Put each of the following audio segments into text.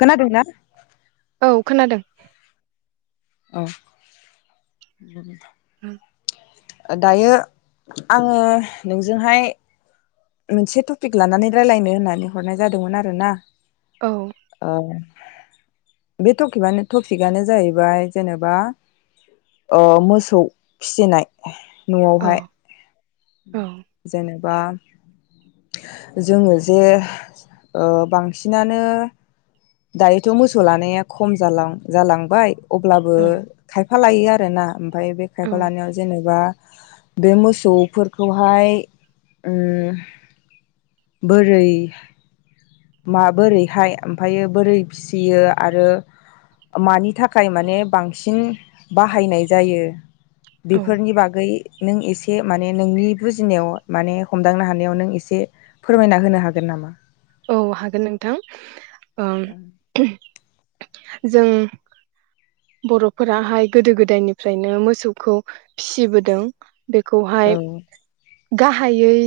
खोनादोंना औ खोनादों। औ होम दायो आङो नोंजोंहाय मोनसे टपिक लानानै राय्लायनो होननानै हरनाय जादोंमोन आरो ना। औ औ बे टखिबानो टपिकआनो जाहैबाय जेनेबा ओ मोसौ फिसिनाय औ न'आवहाय ओम औ जेनेबा जोङो जे ओ बांसिनानो दायोथ' मोसौ लानाया खम जालां-जालांबाय अब्लाबो औ खायफा लायो आ रोना ओमफ्राय बे औ खायफ लानायाव जेनेबा बे मोसौफोर खौहाय ओम बोरै माबोरैहाय ओमफ्रायो बोरै फिसियो आरो मानि थाखाय माने बांसिन बाहायनाय जायो। औ बेफोरनि बागै नों एसे माने नोंनि बुजिनायाव माने हमदांनो हानायाव नों एसे फोरमायना होनो हागोन नामा? औ हागोन नोंथां। आं जों बर'फोराहाय गोदो गोदायनिफ्रायनो मोसौखौ फिबोदों औ बेखौहाय गाहा हायै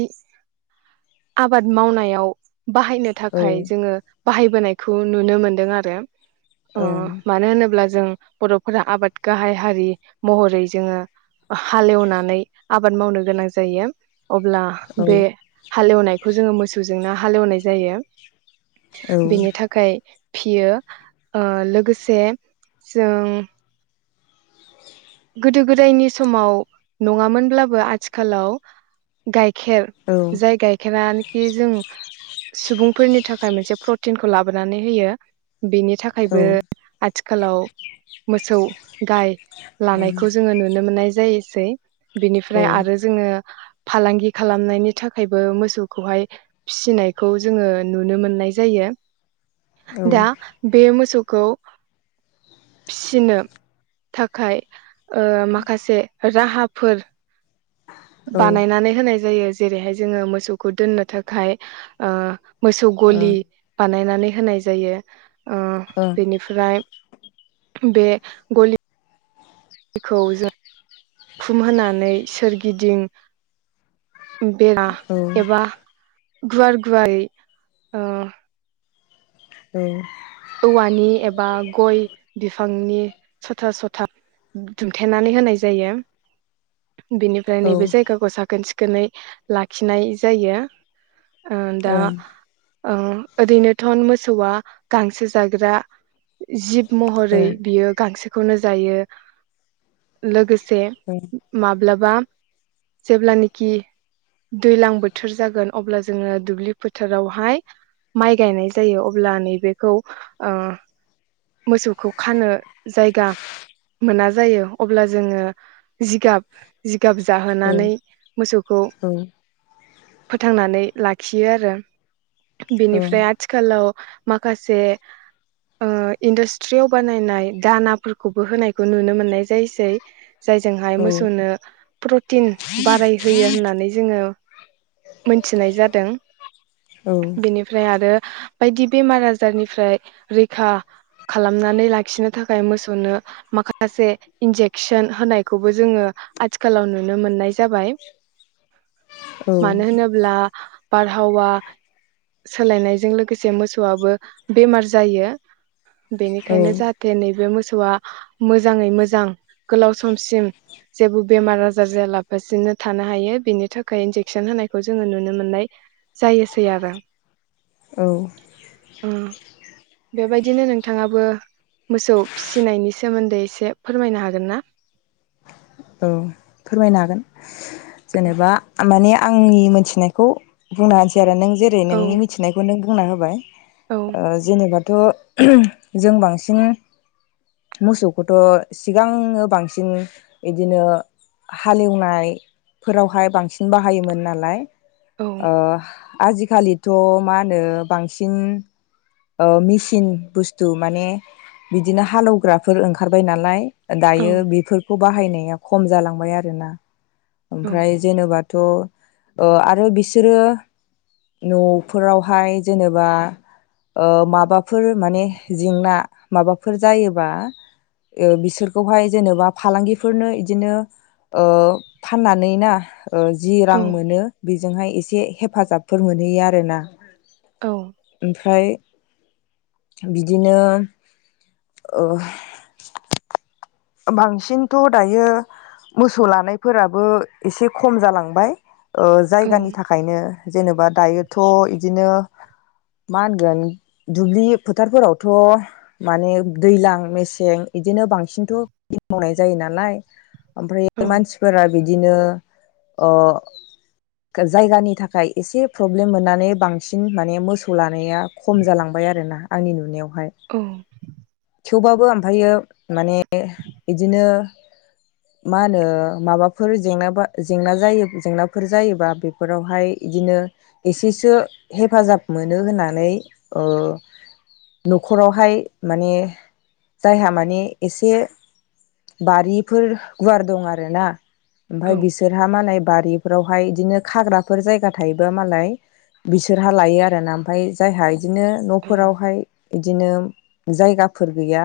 आबाद मावनायाव बाहायनो औ थाखाय जोङो बाहायबोनायखौ नुनो मोन्दों आरो अ ओं मानो होनोब्ला जों बर'फोरा आबाद गाहाय हारि महरै जोङो हालेवनानै आबाद मावनो गोनां जायो। अब्ला औ बे हालेवनायखौ जोङो मोसौजोंनो हालेवनाय जायो। बेनि औ थाखाय [unintelligible] लोगोसे जों। गोदो गोदायनि समाव नङामोनब्लाबो आथिखालाव गाइ- -खेर औ जाय गाइखेरानोखि जों सुबुंफोरनि थाखाय मोनसे प्रटिनखौ लाबोनानै होयो। बेनि औ थाखायबो ओं आथि- -खालाव मोसौ गाय थानायखौ जोङो नुनो मोननाय- जायोसै। बिनिफ्राय आरो औ जोङो फालांगि खालामनायनि थाखायबो मोसौखौहाय फिसिनायखौ जोङो नुनो मोननाय जायो। औ दा बे मोसौ- खौ फिसिनो थाखाय माखासे राहाफोर औ ओं बानायनानै होनाय जायो। जेरैहाय जोङो मोसौखौ दोननो थाखाय ओ मोसौ गलि बानायनानै। होनाय जायो। ओ ओं बेनिफ्राय। बे गलि। बेखौ जों। खुमहोनानै सोरगिदिं। [unintelligible] एबा गुवार गुवारै अ औ औवानि एबा गय बिफांनि सथा सथा दुमथेनानै होनाय जायो। बिनिफ्राय नैबे जायगाखौ साखोन सि खोनै लाखिनाय जायो। ओं दा ओ ओरैनोथ' मोसौआ गांसो जाग्रा जिब औ महरै बियो गांसो खौनो जायो लोगो- से माब- माब्लाबा जेब्लानखि दैज्लां बोथोर जागोन अब्ला जोङो दुब्लि फोथारावहाय माइ गायनाय जायो अब्ला नैबे खौ ओ मोसौखौ खानो जायगा मोना जायो अब्ला जोङो जिगाब गाब औ ओं जाहोनानै ओं मोसौखौ ओं फोथांनानै लाखियो आरो औ ओं बेनिफ्राय आथिखालाव माखासे ओ इन्डास्ट्रियाव बानायनाय दानाफोरखौबो होनायखौ नुनो मोननाय जायसै जायजोंहाय मोसौनो प्रटिन बारायहोयो होननानै जोङो मोनथिनाय जादों औ बेनिफ्राय आरो बायदि बेमारा जारनिफ्राय रैखा खालामनानै लाखिनो थाखाय मोसौनो माखासे इन्जेकसन होनायखौबो जोङो आथिखालाव नुनो मोननाय जाबाय औ मानो होनोब्ला बारहावा सोलायनायजों लोगोसे मोसौआबो बेमार जायो। औ बेनिखायनो औ जाहाथे नैबे मोसौ आ मोजाङै मोजां गोलाव समसिम जेबो बेमार आजार जायालाफसिनो थानो हायो बेनि थाखाय इन्जेकसन होनायखौ जोङो नुनो मोननाय जायोसै आरो। औ बेबायदिनो नोंथाङाबो मोसौ फिसिनायनि सोमोन्दै एसे फोरमायनो हागोन ना? औ फोरमायनो हागोन। जेनेबा माने आंनि मोनथिनायखौ बुंनो हानोसै आरो नों जेरै औ नोंनि मिथिनायखौ नों बुंना होबाय औ ओ जेनेबा थ' जों बांसिन मोसौखौथ सिगांनो बांसिन बिदिनो हालेवनायफोरावहाय बांसिन बाहायोमोन नालाय औ ओ आजिखालिथ' मा होनो बांसिन ओ मेसिन बुस्थु माने बिदिनो हालौवग्राफोर ओंखारबाय नालाय औ दायो बेफोर खौ बाहायनाया खम जालांबाय आरोना। औ ओमफ्राय जेनबा थ'ओ आरो बिसोरो न'फोरावहाय जेनेबा ओ माबाफोर माने जेंना माबाफोर जायोबा ओ बिसोरखौहाय जेनेबा फालांगिफोरनो बिदिनो ओ फाननानै ना ओ जि औ रां मोनो बि बेजोंहाय एसे हेफाजाबफोर मोनहैयो आरोना। औ ओमफ्राय बिदिनो ओ बांसिनथ' दायो मोसौ लानायफोराबो एसे खम जालांबाय ओ औ जायगानि थाखायनो जेनेबा दायोथ' बिदिनो मा होनगोन दुब्लि फोथारफोरावथ' माने दैज्लां मेसें बिदिनो बांसिनथ' मावनाय जायो नालाय ओमफ्राय मानसिफोरा बिदिनो अह जायगानि थाखाय एसे प्रब्लेम मोननानै बांसिन माने मोसौ लानाया खम जालांबाय आरोना आंनि नुनायाव। औ थेवबाबो ओमफ्रायो माने ने बिदिनो मा होनो माबाफोर जेंना जे जेंनाफोर जायोबा बेफोरावहाय बिदिनो एसेसो हेफाजाब मोनो होननानै ओ न'खरावहाय माने जायहा माने एसे बारिफोर गुवार दं आरो ना ओमफ्राय बिसोरहा मालाय बारि फोरावहाय बिदिनो खाग्राफोर जायगा थायोबा मालाय बिसोरहा लायो आरो ना ओमफ्राय जायहा बिदिनो न'फोरावहाय बिदि बिदिनो जायगाफोर गैया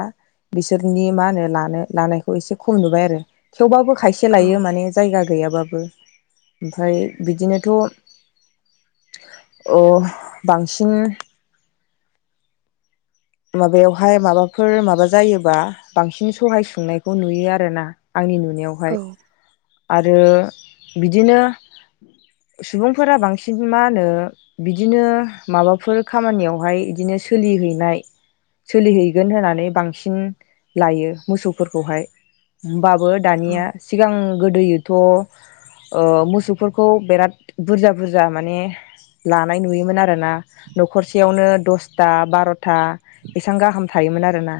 बिसोर नि मा होनो लानो लानायखौ एसे खम नुबाय आरो थेवबाबो खायसे लायो माने जायगा गैयाबाबो ओमफ्राय बिदिनोथ' अ बांसिन माबायावहाय माबाफोर माबा जायोबा बांसिन सहाय सुंनायखौ नुयो आरोना आंनि औ नुनायावहाय आरो आरो बिदिनो सुबुंफोरा बांसिन मा होनो बिदिनो माबाफोर खामानियावहाय बिदिनो सोलिहैनाय सोलिहैगोन होननानै बांसिन लायो मोसौफोरखौहाय होनबा बो दानिया सिगां गोदो थ' ओ मोसौफोरखौ बिराद बुरजा बुरजा माने लानाय नुयोमोन आरोना न'खरसेयावनो दसथा बार'था एसां गाहाम थायोमोन आरोना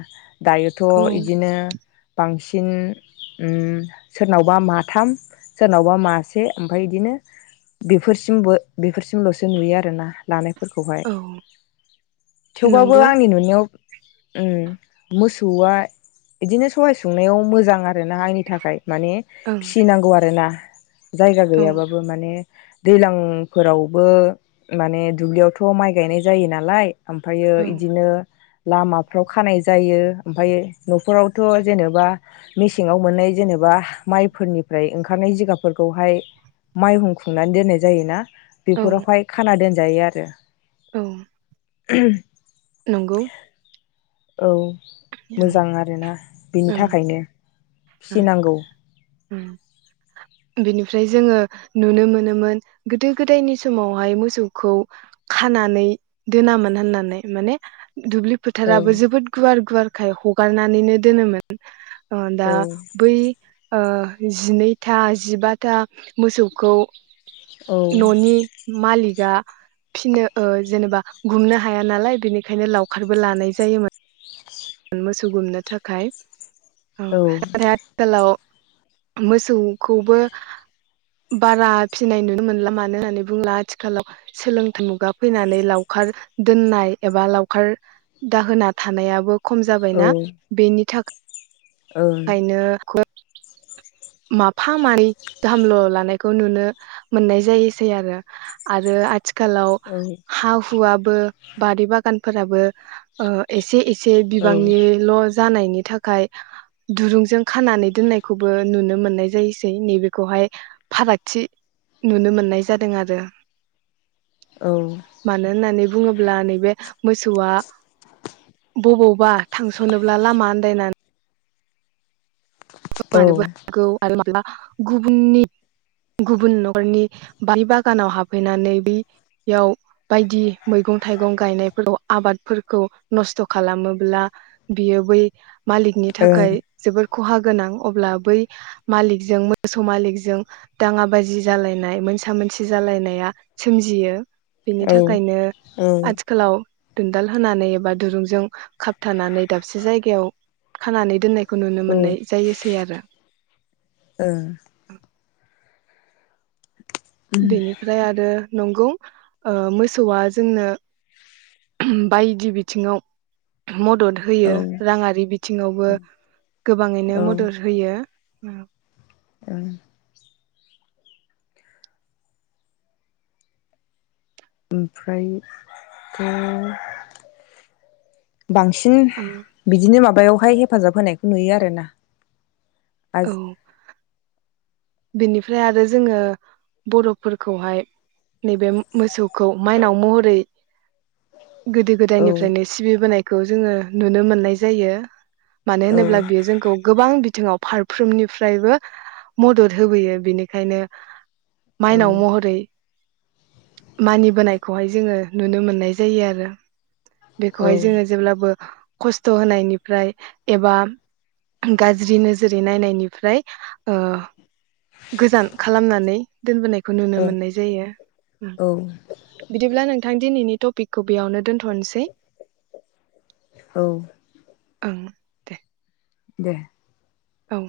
दायोथ' औ इदिनो बांसिन थिन उमसोरनावबा माथाम सोरनावबा मासे ओमफ्राय इदिनो बेफोरसिमबो बेफोरसिमलसो नुयो आर ना लानाय फोरखौ हाय औ थेवबाबो नंगौ आ नो उम मोसौआ बिदिनो सहाइ संनायाव मोजां आरो आरोना आंनि थाखाय माने ओं फिसिनांगौ आरो ना जायगा औ गैयाबाबो माने दैलांफोरावबो माने दुब्लियावथ माइ गायनाय जायो नालाय ओमफ्रायो इदि लामाफ्राव खानाय जायो ओमफाय न फोरावथ' जेनेबा मेसेंङाव मोननाय जेनेबा माइफोरनिफ्राय ओंखारनाय जिगाबफोरखौहाय माइ हुंख्रंनानै दोननाय जायोना औ बेफोरावहाय खाना दोन जायो आरो औ। [inaudible] नंगौ औ। मोजां आरोना बिनि थाखायनो उम फिसिनांगौ उम बिनिफ्राय जोंङो नुनो मोनोमोन गोदो गोदायनि समावहाय मोसौखौ खानानै दोनामोन होननानै माने दुब्लि फोथाराबो ओमफ्रायथ' जोबोद गुवार गुवार खाय हगारनानैनो दोनोमोन अ दा बै ओ जिनै था जिबाथा मोसौखौ ननि मालिगा फिनो ओ जेनेबा गुमनो हाया नालाय बेनिखायनो लावखारबो लानाय जायोमोन। उम मोसौ गुमनो थाखाय, ओ आरो आथिखालाव मोसौखौबो बारा फिनाय नुनो मोनला मानो होननानै बुंब्ला आथिखालाव सोलोंथाइ मुगा फैनानै लावखार दोननाय एबा लावखार दाहोना थानायाबो खम जाबायना बेनि थाखा ओंखायनो [unintelligible] माफा माने गाहामल लानायखौ नुनो मोननाय जायोसै आरो आरो आथि खालाव हा हुवा बो बारि बागानफोराबो ओ एसे एसे से बिबांनि ल' जानायनि थाखाय दुरुंजों खानानै दोननायखौबो नुनो मोननाय जायोसै नैबेखौहाय फारागथि नुनो मोननाय जादों आरो मानो होननानै बुङोब्ला नैबे मोसौआ बबावबा थांसनोब्ला लामा आन्दायनानै गोमानोबो हागौ [unintelligible] गुबुननि गुबुन नखरनि बारि बागानाव हाबहैनानै बेयाव बायदि मैगं थाइगं गायनायखौल आबादफोरखौ नस्थ' खालामोब्ला बियो बै मालिकनि थाखाय जबोर खहा गोनां अब्ला बै मालिकजों मोसौ मालिकजों दाङ बाजि जालायनाय मोनसा मोनसि जालायनाया सोमजियो। बेनि थाखायनो आथिखालाव दुनदाल होनानै एबा दुरुंजों खाबथानानै दाबसे जायगायाव खानानै दोननाय खौ नुनो मोन्नाय जायोसै आरो बेनिफ्राय आरो नंगौ ओ मोसौआ जोंनो बायदि बिथिङाव मदद होयो राङारि बिथिङावबो गोबाङैनो मदद होयो उम उम ओमफ्राय थ बांसिन बिदिनो मा यावहाय हेफाजाब होनायखौ नुयो आरो ना। औ बेनिफ्राय आरो जोङो बर'फोरखौहाय नैबे मोसौखौ माइनाव महरै गोदो औ गोदायनिफ्रायनो सिबिबोनाय खौ जोङो नुनो मोननाय जायो मानो होनोब्ला बियो औ जोंखौ गोबां बिथिङाव फारफ्रोमनिफ्रायबो मदद होबोयो बेनिखायनो माइनाव महरै मानिबोनायखौहाय जोङो नुनो मोननाय जायो आरो बेखौहाय जोङो औ जेब्लाबो खस्थ' होनायनिफ्राय एबा गाज्रि नोजोरै नायनायनिफ्राय ओ गोजान खालामनानै दोनबोनायखौ नुनो मोननाय जायो औ औ बिदिब्ला नोंथां दिनैनि पिकखौ बेयावनो दोनथ'नोसै औ ओं दे दे औ